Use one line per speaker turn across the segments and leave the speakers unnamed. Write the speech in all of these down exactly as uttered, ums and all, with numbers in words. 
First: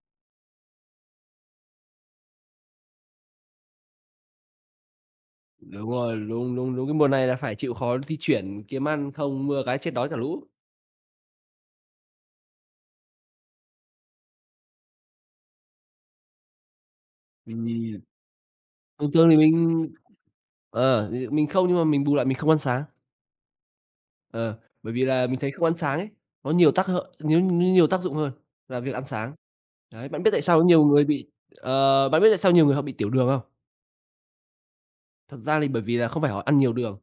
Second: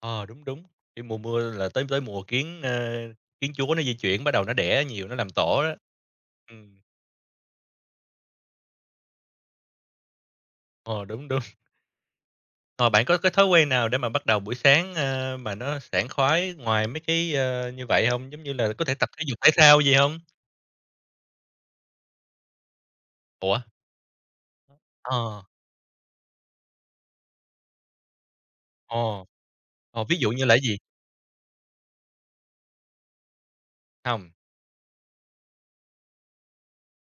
Ờ, đúng, đúng. Cái mùa mưa là tới tới mùa kiến, ơ, kiến chúa nó di chuyển bắt đầu nó đẻ nhiều, nó làm tổ đó.
Đúng rồi, đúng, đúng,
Ừm.
đúng, cái mùa này là phải chịu khó di chuyển, kiếm ăn không mưa cái chết đói cả lũ.
Ờ, đúng, đúng. Ờ, bạn có cái thói quen nào để mà bắt đầu buổi sáng, ờ, mà nó sảng khoái ngoài mấy cái,
Ừm.
ơ, như vậy hông? Giống như là có thể tập
Thường
thể
thường thì
dục, thể thao
mình
gì hông?
ờ, ừ, mình không nhưng mà mình bù lại mình không ăn sáng.
Ủa?
Ờ, bởi vì
Ơ,
là mình
ờ.
thấy không ăn sáng ấy, có nhiều tác hợ nhiêu nhiêu nhiều tác dụng hơn là việc ăn
Ồ.
sáng.
Ờ,
Đấy,
ví
bạn
dụ
biết tại
như
sao
là
có
gì?
nhiều người bị, ờ bạn có biết tại sao nhiều người họ bị tiểu đường không?
Hông.
Thật ra lì, bởi vì là không phải họ ăn nhiều đường,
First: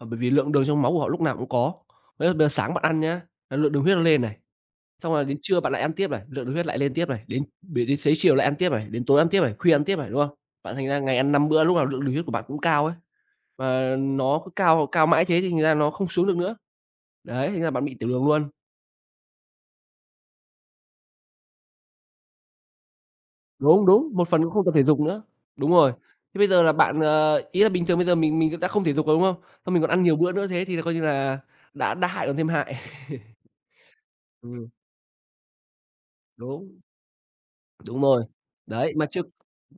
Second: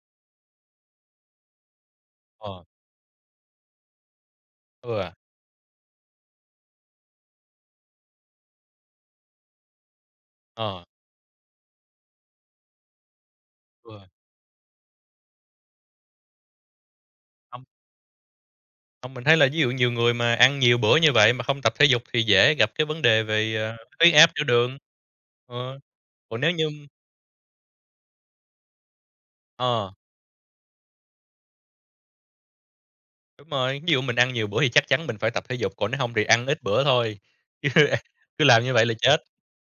mà bởi vì lượng đường trong máu của họ lúc nào cũng có. Đấy, là bây
Ờ.
sáng bạn ăn nhá, là lượng đường huyết nó lên này.
Ừ.
Xong rồi đến trưa bạn lại ăn tiếp này, lượng đường huyết lại lên tiếp này. Đến để đến xế chiều lại ăn tiếp này, đến tối ăn tiếp này, khuya ăn tiếp này, đúng không? Bạn
Ờ.
thành ra ngày ăn năm bữa, lúc nào lượng đường huyết của bạn cũng cao ấy, và
Ừ.
nó cứ cao cao mãi thế thì thành ra nó không xuống được nữa. Đấy, thành
Hông.
ra bạn bị tiểu đường luôn.
Hông, mình thấy là ví dụ nhiều người mà ăn nhiều bữa như vậy mà hông tập thể dục thì dễ gặp cái vấn đề về, à,
Đúng, đúng.
huyết
Một
áp,
phần
tiểu
cũng không tập
đường.
thể dục nữa. Đúng
Ờ.
rồi. Thế
Còn
bây
nếu
giờ
như
là bạn, ờ, ý là bình thường bây giờ mình mình cũng đã không thể dục rồi, đúng không? Xong mình còn
Ờ.
ăn nhiều bữa nữa, thế thì coi như là đã đã hại còn thêm hại.
Đúng rồi, ví dụ mình ăn nhiều bữa thì
Ừm.
chắc chắn mình phải tập thể dục, còn nếu hông thì ăn ít
Đúng.
bữa thôi, chứ ăn
Đúng rồi,
cứ làm như vậy
đấy,
là
mà
chết.
chưa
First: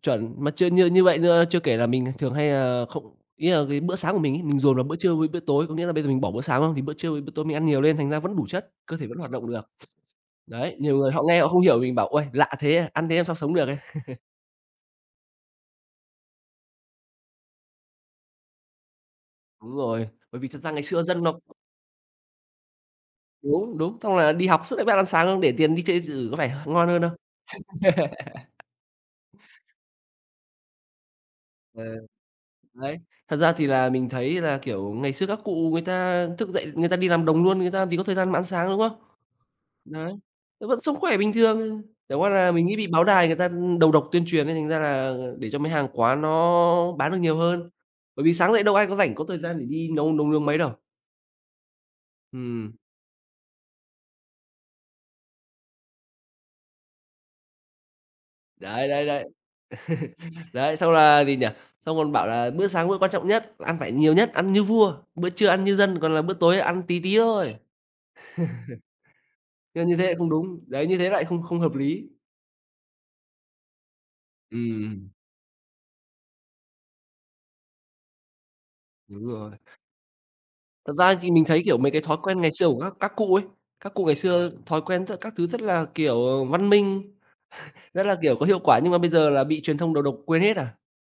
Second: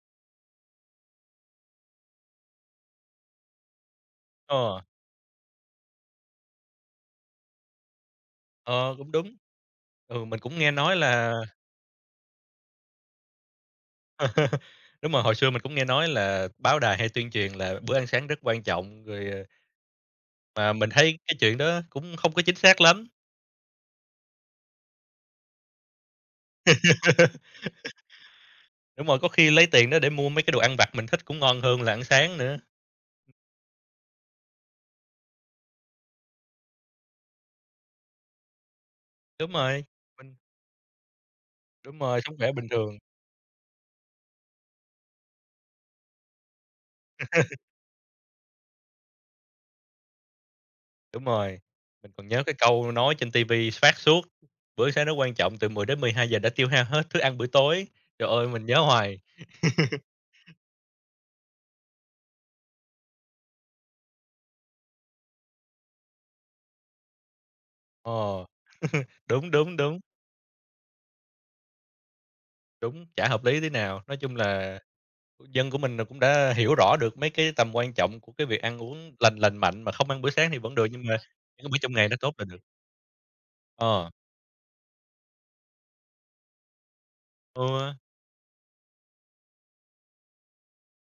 chuẩn mà chưa như như vậy như chưa kể là mình thường hay, ờ, không ý là cái bữa sáng của mình ấy, mình dồn
Ờ.
vào bữa trưa với bữa tối. Có nghĩa là bây giờ mình bỏ bữa sáng, đúng không? Thì bữa trưa với bữa tối mình ăn nhiều lên, thành ra vẫn đủ chất,
Ờ,
cơ thể
cũng
vẫn hoạt
đúng.
động được.
Ừ, mình cũng nghe
Đấy,
nói
nhiều người họ
là
nghe, họ không hiểu mình bảo: "Uầy, lạ thế à, ăn thế làm sao sống được ấy."
Đúng rồi, hồi xưa mình cũng nghe nói là báo đài hay tuyên truyền là bữa ăn sáng rất quan trọng. Rồi, à
Đúng rồi, bởi vì thật ra
Mà
ngày
mình
xưa
thấy
dân nó
cái chuyện đó cũng không có chính xác lắm.
Đúng, đúng, xong là đi học suốt đấy bắt ăn sáng, để tiền đi chơi điện tử có phải h ngon hơn không?
Đúng rồi, có khi lấy tiền đó để mua mấy cái đồ ăn vặt mình thích cũng ngon hơn
Ờ.
là ăn sáng nữa.
Đấy.
Ừm.
Thật ra thì là mình thấy là, kiểu, ngày xưa các cụ người ta thức dậy, người ta đi làm đồng luôn, người ta làm gì có thời gian mà ăn sáng, đúng không?
Đúng rồi,
Đấy,
mình
nó vẫn sống khỏe bình thường, ờ,
Đúng
chẳng
rồi,
qua
sống khỏe
là mình
bình
nghĩ bị
thường.
báo đài người ta, ưm, đầu độc tuyên truyền ấy, thành ra là để cho mấy hàng quán nó bán được nhiều hơn. Bởi vì sáng dậy đâu ai có rảnh, có thời gian để đi nấu nấu nướng mấy đâu.
Đúng rồi, mình còn nhớ cái
Ừm.
câu nói trên TV phát suốt: "Bữa sáng nó quan trọng, từ mười đến mười hai giờ đã tiêu hao hết thức ăn buổi tối." Trời ơi, mình nhớ
Đấy, đấy,
hoài.
đấy. Đấy, xong, là gì nhỉ, xong còn bảo là bữa sáng bữa quan trọng nhất, ăn phải nhiều nhất, ăn như vua, bữa trưa ăn như dân còn là bữa tối ăn tí tí thôi.
Ờ, đúng, đúng,
Nhưng như
đúng.
thế lại không đúng. Đấy, như thế lại không không hợp lý.
Đúng, chả hợp lý tí nào. Nói chung là,
Ừm.
ừ, dân của mình là cũng đã hiểu rõ được mấy cái tầm quan trọng của cái việc ăn uống
Đúng
lành
rồi.
lành mạnh mà không ăn bữa sáng thì vẫn được,
Thật
nhưng
ra
mà
thì mình thấy,
những cái
kiểu,
bữa
mấy
trong
cái
ngày
thói
nó tốt
quen
là
ngày
được.
xưa của các các cụ ấy, các cụ
Ờ.
ngày xưa thói quen với cả các thứ rất là, kiểu, ờ, văn minh,
Ừ.
rất là, kiểu, có hiệu quả. Nhưng mà bây giờ là bị truyền thông đầu độc, quên hết à.